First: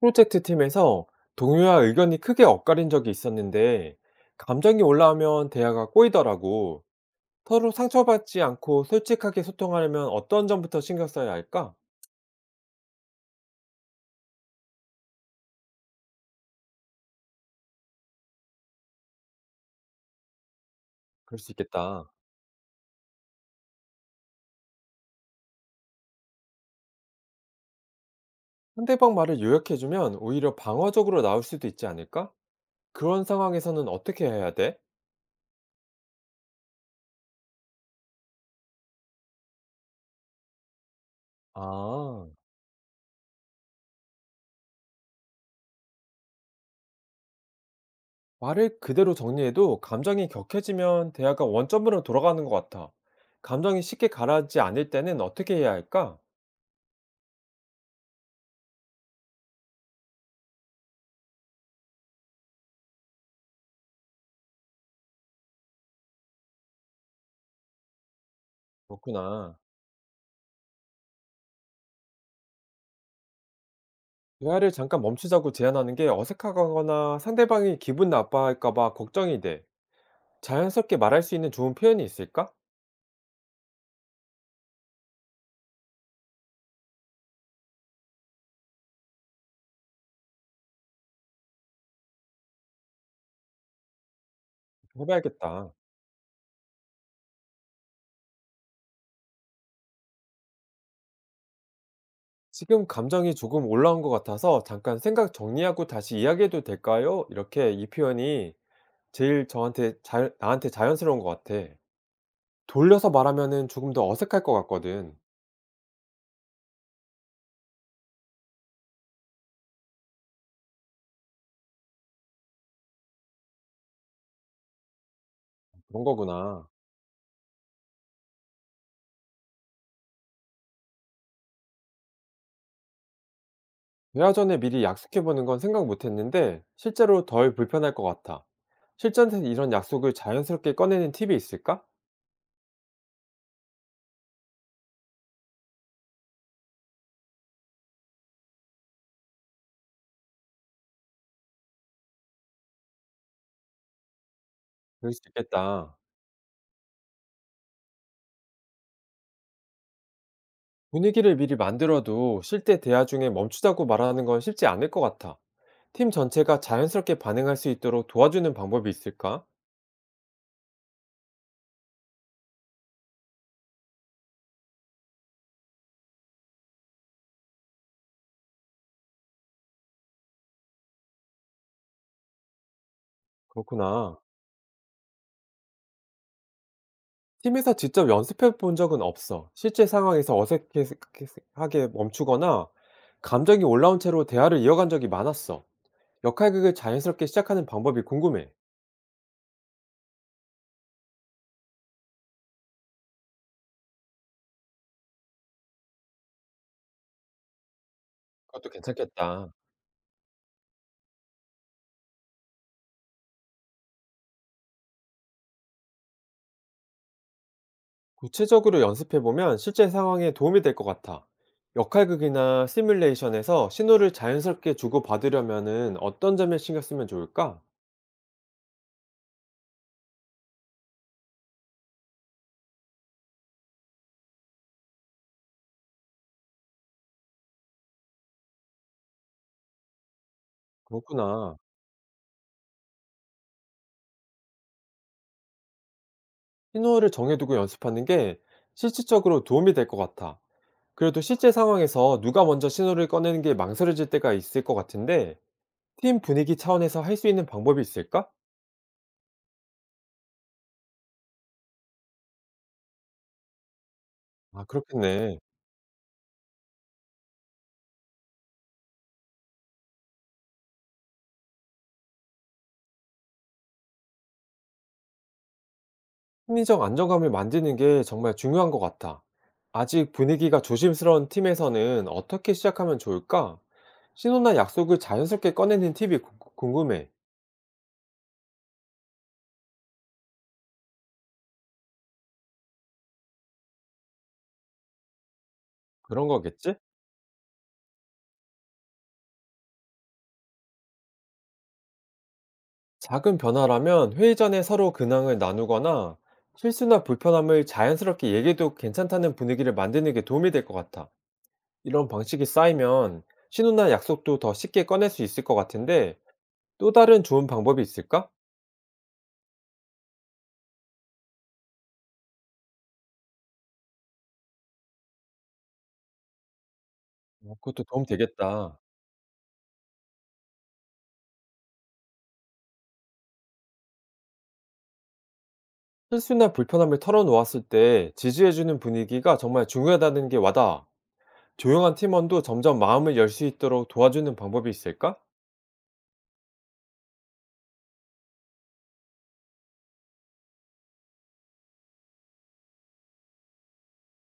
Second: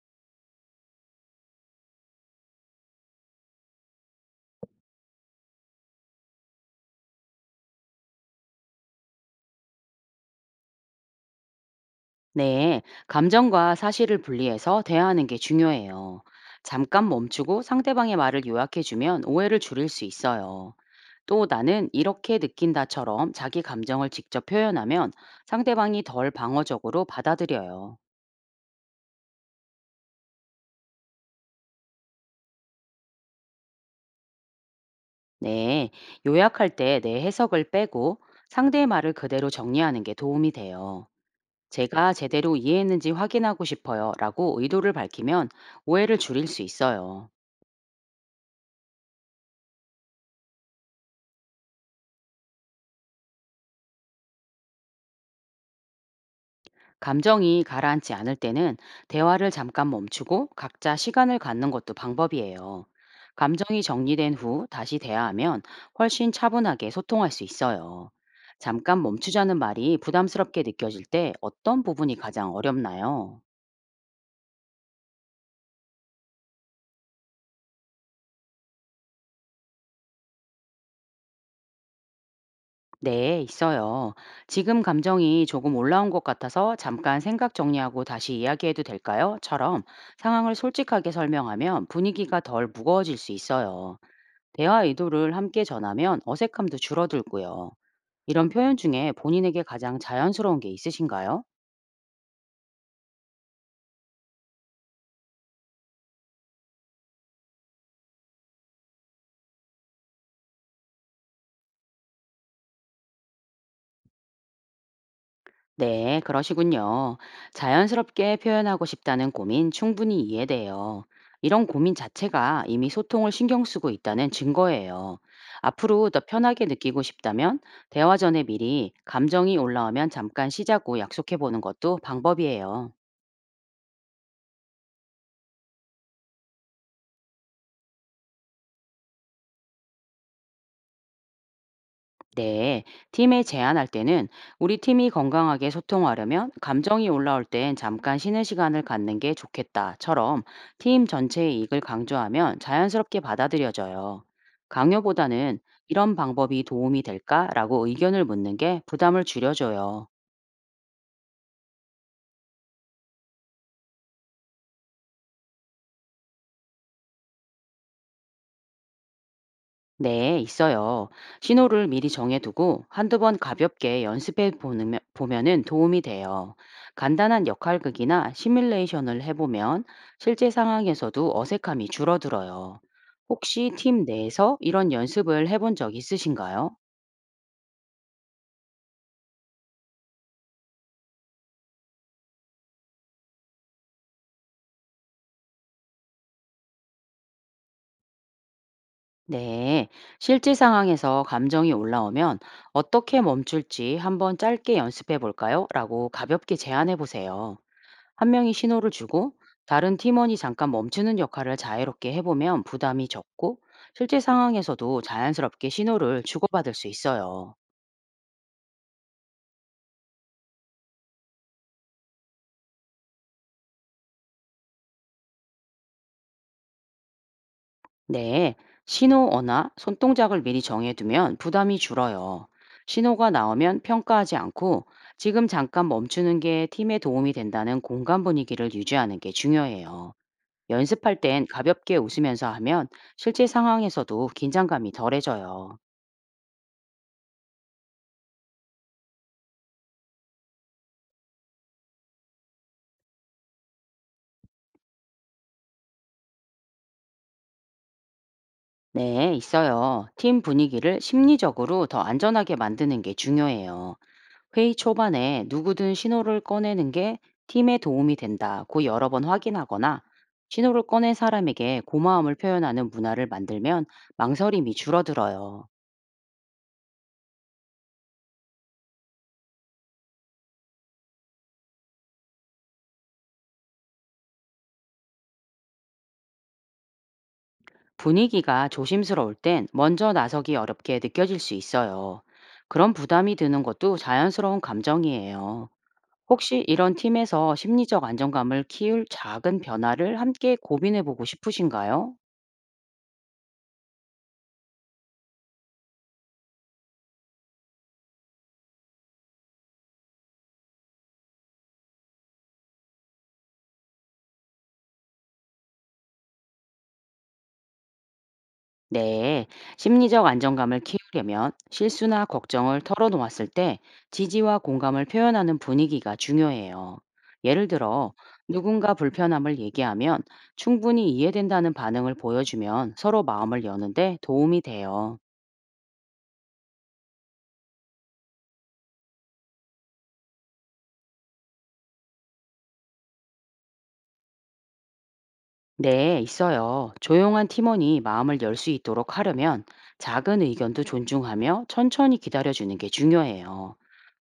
프로젝트 팀에서 동료와 의견이 크게 엇갈린 적이 있었는데, 감정이 올라오면 대화가 꼬이더라고. 서로 상처받지 않고 솔직하게 소통하려면 어떤 점부터 신경 써야 할까? 네, 감정과 사실을 분리해서 대화하는 게 중요해요. 잠깐 멈추고 상대방의 말을 요약해주면 오해를 줄일 수 있어요. 그럴 또 수 나는 있겠다. 이렇게 느낀다처럼 자기 감정을 직접 표현하면 상대방이 덜 방어적으로 받아들여요. 상대방 말을 요약해주면 오히려 방어적으로 나올 수도 있지 않을까? 그런 상황에서는 어떻게 해야 돼? 네, 요약할 때 내 해석을 빼고 상대의 말을 그대로 정리하는 게 도움이 돼요. 제가 아, 제대로 이해했는지 확인하고 싶어요 라고 의도를 밝히면 오해를 줄일 수 있어요. 말을 그대로 정리해도 감정이 격해지면 대화가 원점으로 돌아가는 것 같아. 감정이 쉽게 가라앉지 않을 때는 어떻게 해야 할까? 감정이 가라앉지 않을 때는 대화를 잠깐 멈추고 각자 시간을 갖는 것도 방법이에요. 감정이 정리된 후 다시 대화하면 훨씬 차분하게 소통할 수 있어요. 잠깐 멈추자는 그렇구나. 말이 부담스럽게 느껴질 때 어떤 부분이 가장 어렵나요? 대화를 잠깐 멈추자고 제안하는 게 어색하거나 상대방이 기분 나빠할까 봐 걱정이 돼. 자연스럽게 말할 수 있는 좋은 표현이 있을까? 네, 있어요. 지금 감정이 조금 올라온 것 같아서 잠깐 생각 정리하고 다시 이야기해도 될까요? 처럼 상황을 솔직하게 설명하면 분위기가 덜 무거워질 수 있어요. 대화 의도를 함께 해봐야겠다. 전하면 어색함도 줄어들고요. 이런 표현 중에 본인에게 가장 자연스러운 게 있으신가요? 지금 감정이 조금 올라온 것 같아서 잠깐 생각 정리하고 다시 이야기해도 될까요? 이렇게 이 표현이 제일 나한테 자연스러운 것 같아. 돌려서 말하면은 조금 더 어색할 것 같거든. 네, 그러시군요. 자연스럽게 표현하고 싶다는 고민 충분히 이해돼요. 이런 고민 자체가 이미 소통을 신경 쓰고 있다는 증거예요. 그런 앞으로 더 편하게 거구나. 느끼고 싶다면 대화 전에 미리 감정이 올라오면 잠깐 쉬자고 약속해 보는 것도 방법이에요. 대화 전에 미리 약속해보는 건 생각 못 했는데 실제로 덜 불편할 것 같아. 실전에서 이런 약속을 자연스럽게 꺼내는 팁이 있을까? 네, 팀에 제안할 때는 우리 팀이 건강하게 소통하려면 감정이 올라올 땐 잠깐 쉬는 시간을 갖는 게 좋겠다처럼 팀 전체의 이익을 강조하면 자연스럽게 받아들여져요. 그럴 수 강요보다는 있겠다. 이런 방법이 도움이 될까라고 의견을 묻는 게 부담을 줄여줘요. 분위기를 미리 만들어도 쉴 때 대화 중에 멈추자고 말하는 건 쉽지 않을 것 같아. 팀 전체가 자연스럽게 반응할 수 있도록 도와주는 방법이 있을까? 네, 있어요. 신호를 미리 정해두고 한두 번 가볍게 연습해 보면은 도움이 돼요. 간단한 역할극이나 시뮬레이션을 해보면 실제 상황에서도 어색함이 줄어들어요. 혹시 팀 그렇구나. 내에서 이런 연습을 해본 적 있으신가요? 팀에서 직접 연습해 본 적은 없어. 실제 상황에서 어색하게 멈추거나 감정이 올라온 채로 대화를 이어간 적이 많았어. 역할극을 자연스럽게 시작하는 방법이 궁금해. 네, 실제 상황에서 감정이 올라오면 어떻게 멈출지 한번 짧게 연습해 볼까요? 라고 가볍게 제안해 보세요. 한 명이 그것도 신호를 주고 괜찮겠다. 다른 팀원이 잠깐 멈추는 역할을 자유롭게 해보면 부담이 적고 실제 상황에서도 자연스럽게 신호를 주고받을 수 있어요. 구체적으로 연습해보면 실제 상황에 도움이 될 것 같아. 역할극이나 시뮬레이션에서 신호를 자연스럽게 주고받으려면은 어떤 점에 신경 쓰면 좋을까? 네, 신호 언어나 손동작을 미리 정해두면 부담이 줄어요. 신호가 나오면 평가하지 않고 지금 잠깐 멈추는 게 팀에 도움이 된다는 공간 분위기를 유지하는 게 중요해요. 연습할 땐 그렇구나. 가볍게 웃으면서 하면 실제 상황에서도 긴장감이 덜해져요. 신호를 정해두고 연습하는 게 실질적으로 도움이 될 것 같아. 그래도 실제 상황에서 누가 먼저 신호를 꺼내는 게 망설여질 때가 있을 것 같은데, 팀 분위기 차원에서 할 수 있는 방법이 있을까? 네, 있어요. 팀 분위기를 심리적으로 더 안전하게 만드는 게 중요해요. 아, 회의 그렇겠네. 초반에 누구든 신호를 꺼내는 게 팀에 도움이 된다고 여러 번 확인하거나 신호를 꺼낸 사람에게 고마움을 표현하는 문화를 만들면 망설임이 줄어들어요. 심리적 안정감을 만드는 게 정말 중요한 것 같아. 아직 분위기가 조심스러운 팀에서는 어떻게 시작하면 좋을까? 신호나 약속을 자연스럽게 꺼내는 궁금해. 분위기가 조심스러울 땐 먼저 나서기 어렵게 느껴질 수 있어요. 그런 부담이 드는 것도 자연스러운 감정이에요. 그런 혹시 거겠지? 이런 팀에서 심리적 안정감을 키울 작은 변화를 함께 고민해 보고 싶으신가요? 작은 변화라면 회의 전에 서로 근황을 나누거나 실수나 불편함을 자연스럽게 얘기해도 괜찮다는 분위기를 만드는 게 도움이 될 것 같아. 이런 방식이 쌓이면 신호나 약속도 더 쉽게 꺼낼 수 있을 것 같은데 또 다른 좋은 방법이 있을까? 네. 심리적 안정감을 키우려면 실수나 걱정을 털어놓았을 때 지지와 공감을 표현하는 분위기가 중요해요. 어, 예를 그것도 도움 들어, 되겠다. 누군가 불편함을 얘기하면 충분히 이해된다는 반응을 보여주면 서로 마음을 여는데 도움이 돼요. 실수나 불편함을 털어놓았을 때 지지해주는 분위기가 정말 중요하다는 게 와닿아. 조용한 팀원도 점점 마음을 열 수 있도록 도와주는 방법이 있을까? 네, 있어요. 조용한 팀원이 마음을 열 수 있도록 하려면 작은 의견도 존중하며 천천히 기다려주는 게 중요해요.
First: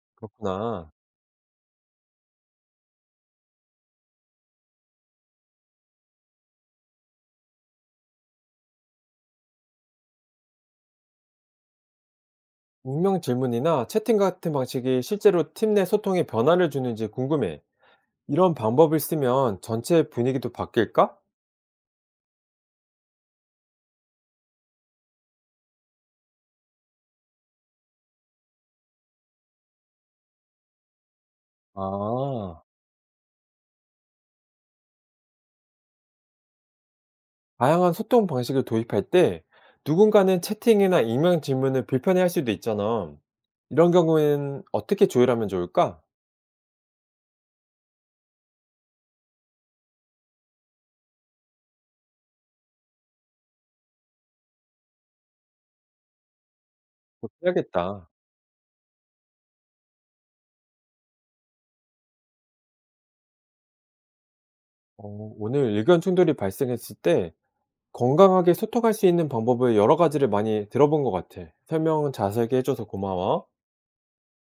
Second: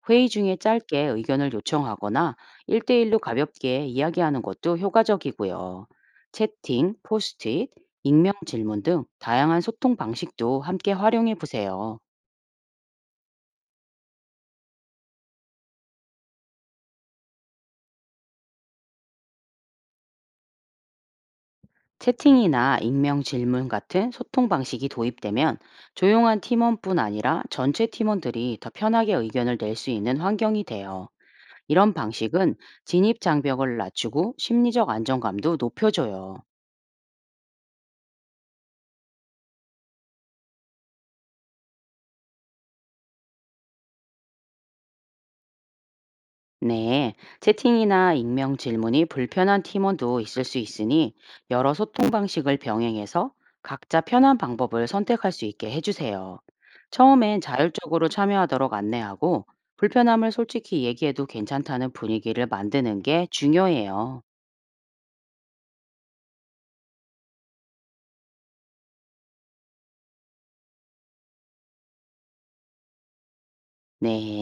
회의 중에 그렇구나. 짧게 의견을 요청하거나 1대1로 가볍게 이야기하는 것도 효과적이고요. 채팅, 포스트잇, 익명 질문 등 다양한 소통 방식도 함께 활용해 보세요. 익명 질문이나 채팅 같은 방식이 실제로 팀 내 소통에 변화를 주는지 궁금해. 이런 방법을 쓰면 전체 분위기도 바뀔까? 채팅이나 익명 질문 같은 소통 방식이 도입되면 조용한 팀원뿐 아니라 전체 팀원들이 더 편하게 의견을 낼 수 있는 환경이 돼요. 이런 방식은 아, 진입 장벽을 낮추고 심리적 안정감도 높여줘요. 다양한 소통 방식을 도입할 때 누군가는 채팅이나 익명 질문을 불편해할 수도 있잖아. 이런 경우에는 어떻게 조율하면 좋을까? 네, 채팅이나 익명 질문이 불편한 팀원도 있을 수 있으니 여러 소통 방식을 병행해서 각자 편한 방법을 선택할 수 있게 해주세요. 그렇게 처음엔 자율적으로 해야겠다. 참여하도록 안내하고 불편함을 솔직히 얘기해도 괜찮다는 분위기를 만드는 게 중요해요. 어, 오늘 의견 충돌이 발생했을 때 건강하게 소통할 수 있는 방법을 여러 가지를 많이 들어본 것 같아. 설명 자세하게 해줘서 고마워. 네.